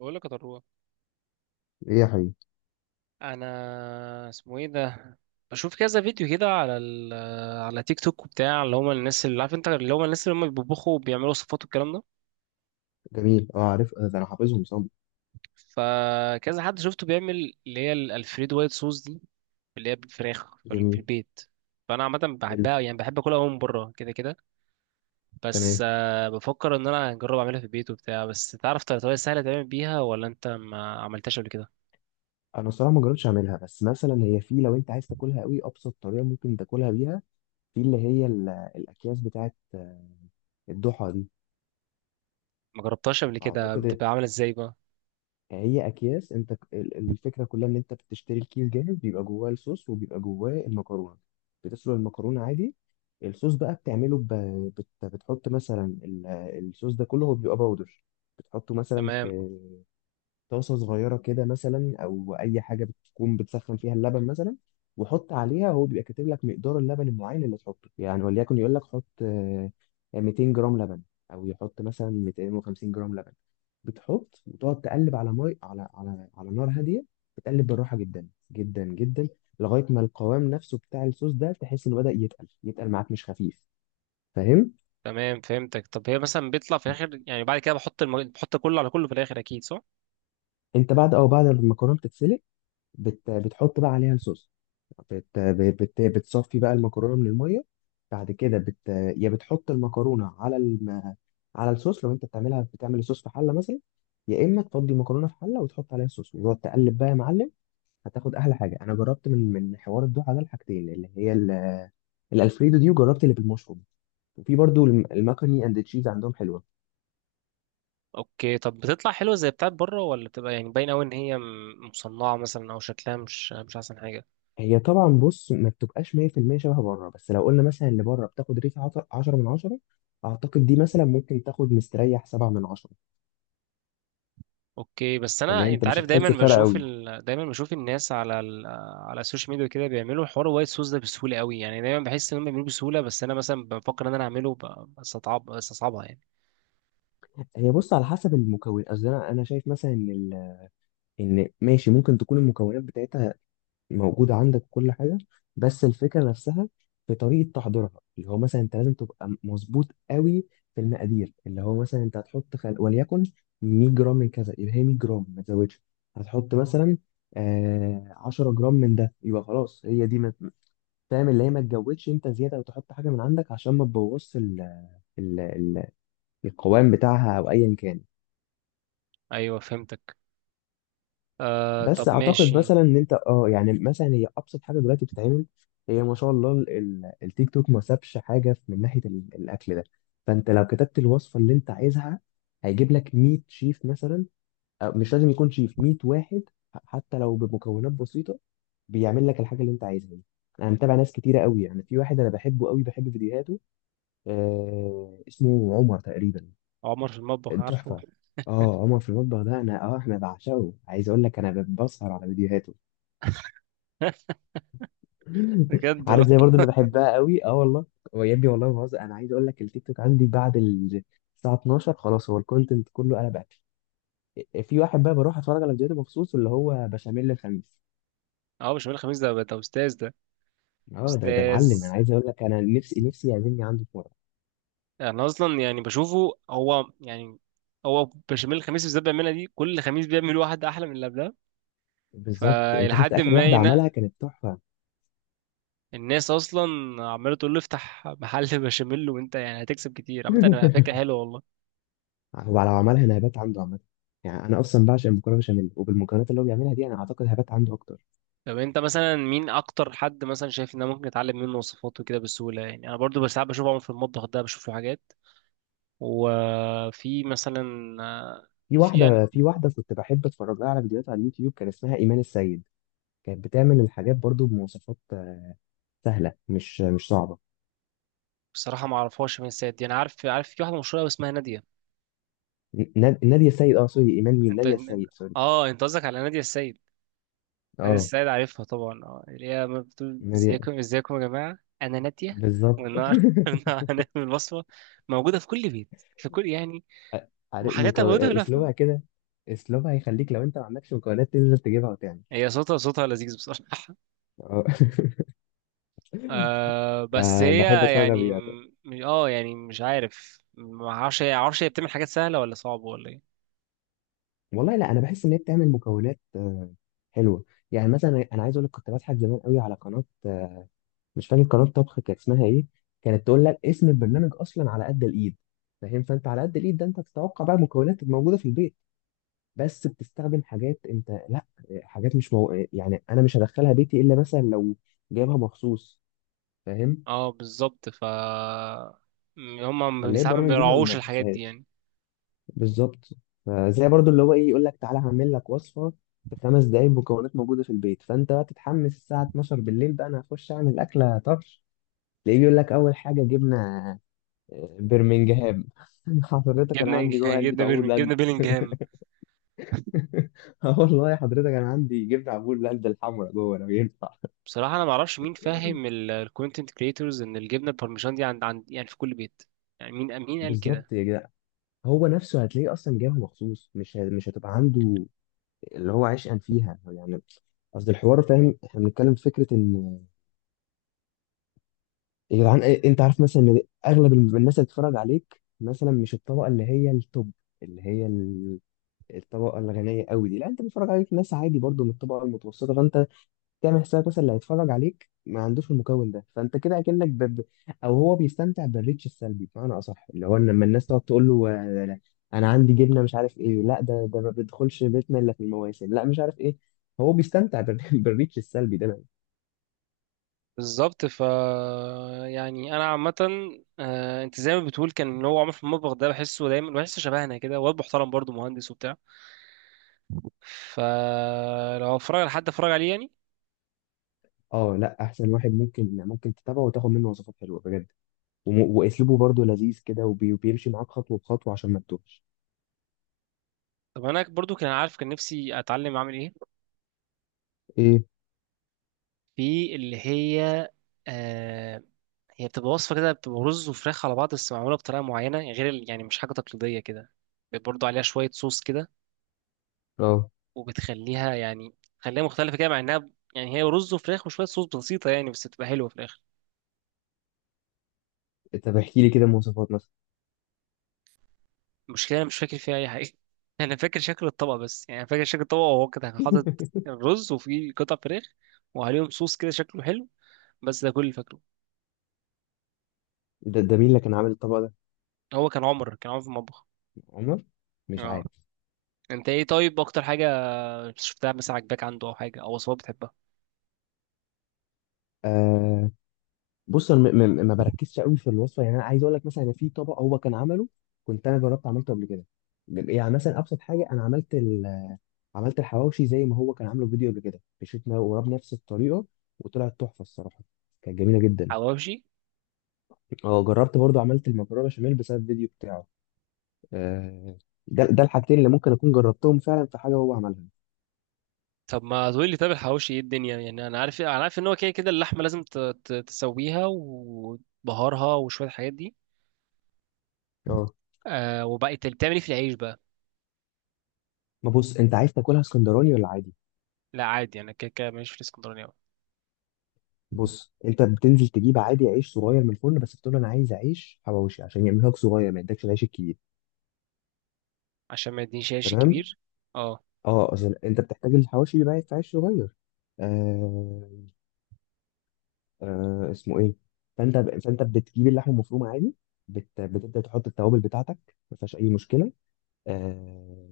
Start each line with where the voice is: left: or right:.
right: بقول لك يا طروه،
left: ايه يا حبيبي.
right: انا اسمه ايه ده؟ بشوف كذا فيديو كده على على تيك توك وبتاع اللي هم الناس، اللي عارف انت اللي هم الناس اللي هم بيطبخوا وبيعملوا وصفات والكلام ده.
left: جميل، اه عارف، ده انا حافظهم صم.
right: فكذا حد شفته بيعمل اللي هي الالفريدو وايت صوص دي، اللي هي بالفراخ في
left: جميل.
right: البيت. فانا عامه
left: حلو.
right: بحبها، يعني بحب اكلها أوي من بره كده كده. بس
left: تمام.
right: بفكر ان انا اجرب اعملها في البيت وبتاع، بس تعرف طريقه سهله تعمل بيها ولا انت ما عملتهاش قبل كده؟
left: انا الصراحه ما جربتش اعملها، بس مثلا هي، في لو انت عايز تاكلها قوي ابسط طريقه ممكن تاكلها بيها، في اللي هي ال- الاكياس بتاعت الضحى دي.
right: ما جربتهاش قبل كده؟
left: اعتقد
right: بتبقى عامله ازاي بقى؟
left: هي اكياس، انت ك- ال- الفكره كلها ان انت بتشتري الكيس جاهز، بيبقى جواه الصوص وبيبقى جواه المكرونه. بتسلق المكرونه عادي. الصوص بقى بتعمله بتحط مثلا ال- الصوص ده كله هو بيبقى باودر، بتحطه مثلا
right: تمام.
left: في طاسة صغيرة كده، مثلا أو أي حاجة بتكون بتسخن فيها اللبن مثلا، وحط عليها. هو بيبقى كاتب لك مقدار اللبن المعين اللي تحطه يعني، وليكن يقول لك حط 200 جرام لبن، أو يحط مثلا 250 جرام لبن. بتحط وتقعد تقلب على مي على على على نار هادية. بتقلب بالراحة جدا جدا جدا لغاية ما القوام نفسه بتاع الصوص ده تحس إنه بدأ يتقل، يتقل معاك، مش خفيف. فاهم؟
right: تمام فهمتك. طب هي مثلا بيطلع في الاخر يعني، بعد كده بحط بحط كله على كله في الاخر اكيد، صح؟
left: أنت بعد ما المكرونة بتتسلق، بتحط بقى عليها الصوص. بتصفي بقى المكرونه من الميه، بعد كده يا بتحط المكرونه على على الصوص لو انت بتعملها، بتعمل الصوص في حله مثلا، يا اما تفضي المكرونه في حله وتحط عليها الصوص، وتقعد تقلب بقى يا معلم. هتاخد احلى حاجه. انا جربت من حوار الدوحه ده الحاجتين، اللي هي ال... الالفريدو دي، وجربت اللي بالمشروم، وفي برضو الم- المكروني اند تشيز عندهم حلوه.
right: اوكي. طب بتطلع حلوه زي بتاعت بره، ولا بتبقى يعني باينه قوي ان هي مصنعه مثلا، او شكلها مش مش احسن حاجه؟
left: هي طبعا، بص، ما بتبقاش 100% شبه بره، بس لو قلنا مثلا اللي بره بتاخد ريت 10 من 10، اعتقد دي مثلا ممكن تاخد مستريح 7 من 10.
right: اوكي. بس انا،
left: فاللي انت
right: انت
left: مش
right: عارف، دايما
left: هتحس فرق
right: بشوف
left: قوي.
right: دايما بشوف الناس على على السوشيال ميديا كده بيعملوا حوار وايت سوس ده بسهوله قوي، يعني دايما بحس ان هم بيعملوه بسهوله، بس انا مثلا بفكر ان انا اعمله بستصعب، بستصعبها يعني.
left: هي، بص، على حسب المكون. قصدي انا شايف مثلا ان ال- ان ماشي، ممكن تكون المكونات بتاعتها موجودة عندك كل حاجة، بس الفكرة نفسها في طريقة تحضيرها، اللي هو مثلا انت لازم تبقى مظبوط قوي في المقادير. اللي هو مثلا انت هتحط وليكن 100 جرام من كذا، يبقى هي 100 جرام، ما تزودش. هتحط مثلا آه 10 جرام من ده، يبقى خلاص هي دي ما... فاهم؟ اللي هي ما تجودش انت زيادة وتحط حاجة من عندك عشان ما تبوظش ال... القوام بتاعها او ايا كان.
right: ايوه، فهمتك. آه طب
left: بس اعتقد
right: ماشي.
left: مثلا ان انت اه يعني، مثلا هي ابسط حاجه دلوقتي بتتعمل. هي ما شاء الله ال- ال- التيك توك ما سابش حاجه في- من ناحيه ال- الاكل ده. فانت لو كتبت الوصفه اللي انت عايزها، هيجيب لك 100 شيف مثلا، أو مش لازم يكون شيف 100 واحد، ح- حتى لو بمكونات بسيطه بيعمل لك الحاجه اللي انت عايزها دي. انا متابع ناس كتيره قوي، يعني في واحد انا بحبه قوي، بحب فيديوهاته، آه اسمه عمر تقريبا.
right: عمر في المطبخ، عارفه.
left: تحفه. اه عمر في المطبخ ده، انا اه احنا بعشقه. عايز اقول لك، انا بسهر على فيديوهاته.
right: بجد.
left: عارف، زي برضو اللي بحبها قوي، اه والله. هو يا ابني والله ما بهزر، انا عايز اقول لك التيك توك عندي بعد ال- الساعه 12 خلاص، هو الكونتنت كله. انا بقى في واحد بقى بروح اتفرج على فيديوهاته مخصوص، اللي هو بشاميل الخميس.
right: اه مش بقول، خميس ده ده استاذ ده.
left: اه ده، ده
right: استاذ.
left: معلم. انا عايز اقول لك، انا نفسي يعزمني عنده في مره.
right: انا اصلا يعني بشوفه هو يعني، هو بشاميل الخميس اللي بالذات بيعملها دي، كل خميس بيعمل واحد احلى من اللي قبلها،
left: بالظبط، انت شفت
right: فلحد
left: اخر
right: ما
left: واحده عملها،
right: ينق.
left: كانت تحفه.
right: الناس اصلا عماله تقول له افتح محل بشاميل، وانت يعني هتكسب كتير. عامه انا فكره حلوه والله.
left: هو لو عملها انا هبات عنده عامه، يعني انا اصلا بعشق المكرونه بشاميل، وبالمكونات اللي هو بيعملها دي انا اعتقد هبات عنده اكتر.
right: طب انت مثلا مين اكتر حد مثلا شايف ان أنا ممكن اتعلم منه وصفات وكده بسهوله؟ يعني انا برضو بس ساعات بشوف عمر في المطبخ ده، بشوف له حاجات. وفي مثلا،
left: في
right: في...
left: واحده في واحده كنت بحب اتفرج لها على فيديوهات على اليوتيوب، كان اسمها ايمان السيد. كانت بتعمل الحاجات برضو بمواصفات سهله، مش صعبه.
right: بصراحة ما اعرفهاش مين السيد دي، انا عارف عارف في واحدة مشهورة أوي اسمها نادية.
left: نا- ناديه السيد، اه سوري، ايمان مين،
right: انت
left: ناديه
right: من...
left: السيد، سوري.
right: اه انت قصدك على نادية السيد. نادية
left: اه
right: السيد عارفها طبعا، اه اللي هي ما بتقول
left: ناديه،
right: ازيكم ازيكم يا جماعة انا نادية،
left: بالظبط.
right: والنهار النهار هنعمل وصفة موجودة في كل بيت، في كل يعني،
left: عارف
right: وحاجاتها
left: مكون
right: موجودة كلها في
left: اسلوبها
right: اليوم.
left: كده، اسلوبها هيخليك لو انت ما عندكش مكونات تنزل تجيبها وتعمل.
right: هي صوتها، صوتها لذيذ بصراحة.
left: اه.
right: آه بس
left: فبحب
right: هي
left: اتفرج على
right: يعني،
left: فيديوهات.
right: اه يعني مش عارف، ما اعرفش هي، معرفش هي بتعمل حاجات سهلة ولا صعبة ولا ايه.
left: والله لا انا بحس ان هي بتعمل مكونات حلوه. يعني مثلا انا عايز اقول لك، كنت بضحك زمان قوي على قناه، مش فاكر قناه طبخ كانت اسمها ايه، كانت تقول لك اسم البرنامج اصلا على قد الايد. فاهم؟ فانت على قد الايد ده انت بتتوقع بقى المكونات الموجوده في البيت، بس بتستخدم حاجات انت لا، حاجات مش يعني انا مش هدخلها بيتي الا مثلا لو جايبها مخصوص. فاهم؟
right: اه بالظبط. ف هم ما-
left: فاللي هي
right: ساعات ما
left: البرامج دي ما
right: بيراعوش الحاجات دي
left: بحسهاش.
right: يعني.
left: بالظبط. فزي برضو اللي هو ايه، يقول لك تعالى هعمل لك وصفه في 5 دقايق، مكونات موجوده في البيت، فانت بقى تتحمس الساعه 12 بالليل بقى، انا هخش اعمل اكله طرش، تلاقيه بيقول لك اول حاجه جبنه برمنجهام. حضرتك انا
right: جبنا
left: عندي جوه
right: جبنا
left: علبه عبور
right: بيرمين، جبنا
left: لاند.
right: بيلينجهام.
left: اه والله حضرتك انا عندي جبنه عبور لاند الحمراء جوه لو ينفع.
right: بصراحة أنا ما أعرفش مين فاهم الكونتنت كريتورز إن الجبنة البارميجان دي عند، يعني في كل بيت. يعني مين، قال كده؟
left: بالظبط يا جدع. هو نفسه هتلاقيه اصلا جاي مخصوص، مش ه- مش هتبقى عنده اللي هو عشقا فيها يعني. قصد الحوار، فاهم، احنا بنتكلم في فكره ان، يا جدعان إيه- انت عارف مثلا ان اغلب الم- الناس اللي بتتفرج عليك مثلا، مش الطبقه اللي هي التوب، اللي هي ال- الطبقه الغنيه قوي دي، لا انت بتتفرج عليك ناس عادي برضو من الطبقه المتوسطه. فانت تعمل حسابك مثلا اللي هيتفرج عليك ما عندوش المكون ده، فانت كده اكنك او هو بيستمتع بالريتش السلبي، بمعنى اصح اللي هو لما الناس تقعد تقول له لا، انا عندي جبنه مش عارف ايه، لا ده ده ما بيدخلش بيتنا الا في المواسم، لا مش عارف ايه. هو بيستمتع بالريتش السلبي ده.
right: بالظبط. ف يعني أنا عامة، أنت زي ما بتقول، كان اللي هو عمر في المطبخ ده بحسه دايما، بحسه شبهنا كده، واد محترم برضه مهندس وبتاع، فلو أتفرج على حد أتفرج عليه يعني.
left: اه لا، احسن واحد ممكن تتابعه وتاخد منه وصفات حلوه بجد، واسلوبه برضه لذيذ كده، وبيمشي معاك خطوه بخطوه عشان ما تتوهش.
right: طب أنا برضه كان، عارف كان نفسي أتعلم أعمل إيه،
left: ايه.
right: في اللي هي آه، هي بتبقى وصفة كده، بتبقى رز وفراخ على بعض بس معمولة بطريقة معينة، غير يعني مش حاجة تقليدية كده، برضو عليها شوية صوص كده،
left: اه
right: وبتخليها يعني تخليها مختلفة كده، مع إنها يعني هي رز وفراخ وشوية صوص بسيطة يعني، بس بتبقى حلوة في الآخر.
left: طب احكي لي كده مواصفات مثلا.
right: المشكلة أنا مش فاكر فيها أي حاجة. أنا فاكر شكل الطبق بس، يعني فاكر شكل الطبق وهو كده كان حاطط الرز وفيه قطع فراخ وعليهم صوص كده شكله حلو، بس ده كل اللي فاكره.
left: ده ده مين اللي كان عامل الطبق ده؟
right: هو كان عمر، كان عمر في المطبخ.
left: عمر؟ مش
right: اه.
left: عارف.
right: انت ايه طيب اكتر حاجة مش شفتها مثلا عجباك عنده او حاجه، او وصفات بتحبها؟
left: آه، بص انا ما بركزش قوي في الوصفه. يعني انا عايز اقول لك، مثلا أنا في طبق هو كان عمله، كنت انا جربت عملته قبل كده. يعني مثلا ابسط حاجه، انا عملت عملت الحواوشي زي ما هو كان عامله في فيديو قبل كده، مشيتنا وراه بنفس الطريقه، وطلعت تحفه الصراحه، كانت جميله جدا.
right: حواوشي.
left: اه جربت برضه عملت المكرونه بشاميل بسبب الفيديو بتاعه. آه، ده ده الحاجتين اللي ممكن اكون جربتهم فعلا في حاجه هو عملها.
right: طب ما تقول لي، طب الحواوشي ايه الدنيا يعني؟ انا عارف، انا عارف ان هو كده كده اللحمه لازم تسويها وبهارها وشويه الحاجات دي.
left: اه.
right: آه، وبقى انت بتعمل ايه في العيش بقى؟
left: ما بص، انت عايز تاكلها اسكندراني ولا عادي؟
right: لا عادي، انا كده كده ماليش في الاسكندراني أوي.
left: بص انت بتنزل تجيب عادي عيش صغير من الفرن، بس بتقول انا عايز عيش حواوشي عشان يعملها لك صغير، ما يدكش العيش الكبير.
right: عشان ما يدينيش عيش
left: تمام.
right: كبير. اه.
left: اه اصل انت بتحتاج الحواوشي بيبقى في عيش صغير. آه. آه اسمه ايه. فانت بتجيب اللحمه المفرومه عادي، بتبدا تحط التوابل بتاعتك، ما فيهاش اي مشكله. آه.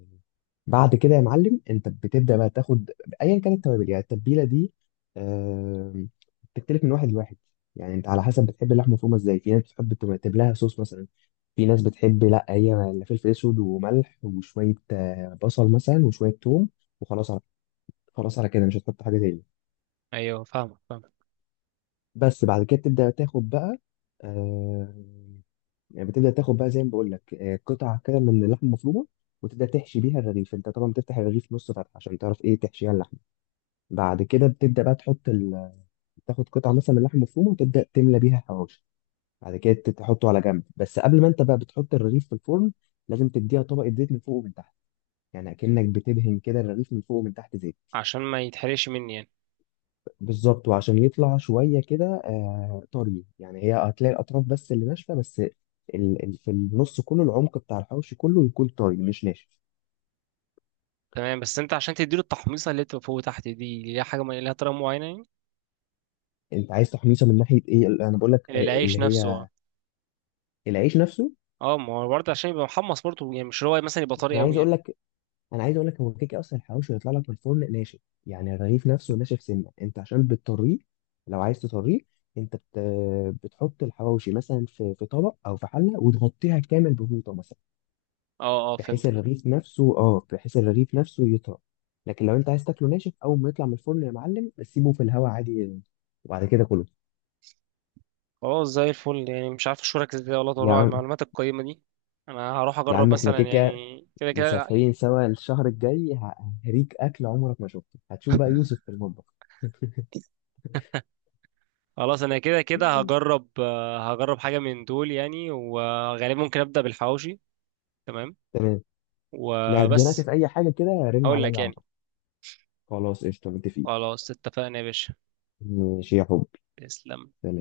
left: بعد كده يا معلم، انت بتبدا بقى تاخد، ايا كانت التوابل، يعني التتبيله دي آه... بتختلف من واحد لواحد، يعني انت على حسب بتحب اللحمه مفرومه ازاي. في ناس بتحب تكتب لها صوص مثلا، في ناس بتحب لا، هي لا فلفل اسود وملح، وشويه بصل مثلا، وشويه توم، وخلاص على، خلاص على كده مش هتحط حاجه تاني.
right: ايوه، فاهمك،
left: بس بعد كده تبدا تاخد بقى آه... يعني بتبدا تاخد بقى زي ما بقول لك قطع كده من اللحمه المفرومه، وتبدا تحشي بيها الرغيف. انت طبعا بتفتح الرغيف نص فتحه عشان تعرف ايه تحشيها اللحمه. بعد كده بتبدأ بقى تحط تاخد قطعة مثلا من اللحمة المفرومة وتبدأ تملى بيها حواوشي. بعد كده ت- تحطه على جنب. بس قبل ما انت بقى بتحط الرغيف في الفرن، لازم تديها طبقة زيت من فوق ومن تحت، يعني أكنك بتدهن كده الرغيف من فوق ومن تحت زيت.
right: عشان ما يتحرقش مني يعني.
left: بالظبط، وعشان يطلع شوية كده آه طري يعني، هي هتلاقي الأطراف بس اللي ناشفة بس، في النص كله العمق بتاع الحواوشي كله يكون طري مش ناشف.
right: تمام. بس انت عشان تديله التحميصه اللي بتبقى فوق وتحت دي ليها حاجه، ليها طريقه معينه؟
left: انت عايز تحميصه من ناحية ايه؟ انا بقول لك
right: يعني العيش
left: اللي
right: نفسه، اه.
left: هي العيش نفسه.
right: اه ما هو برضه عشان يبقى محمص برضه يعني، مش اللي هو مثلا يبقى طري
left: انا
right: قوي
left: عايز
right: يعني.
left: اقول لك انا عايز اقول لك هو كيكه اصلا الحواوشي يطلع لك من الفرن ناشف، يعني الرغيف نفسه ناشف سنه. انت عشان بتطريه، لو عايز تطريه، انت بتحط الحواوشي مثلا في طبق او في حله وتغطيها كامل بفوطه مثلا،
right: اه اه
left: بحيث
right: فهمت.
left: الرغيف نفسه اه، بحيث الرغيف نفسه يطرى. لكن لو انت عايز تاكله ناشف، اول ما يطلع من الفرن يا معلم سيبه في الهواء عادي، وبعد كده كله.
right: خلاص زي الفل يعني. مش عارف اشكرك ازاي والله،
left: يا
right: طلوع على
left: عم
right: المعلومات القيمة دي. انا هروح
left: يا
right: اجرب
left: عم احنا
right: مثلا
left: كيكه،
right: يعني كده كده.
left: مسافرين سوا الشهر الجاي، ه- هريك اكل عمرك ما شفته، هتشوف بقى يوسف في المطبخ.
right: خلاص انا كده كده هجرب، هجرب حاجة من دول يعني، وغالبا ممكن ابدأ بالحواوشي. تمام.
left: تمام. لا اتزنقت
right: وبس.
left: في اي حاجه كده رن
right: هقول لك
left: عليا على
right: يعني.
left: طول. خلاص قشطه، متفقين.
right: خلاص اتفقنا يا باشا.
left: ماشي يا حبي.
right: تسلم.
left: سلام.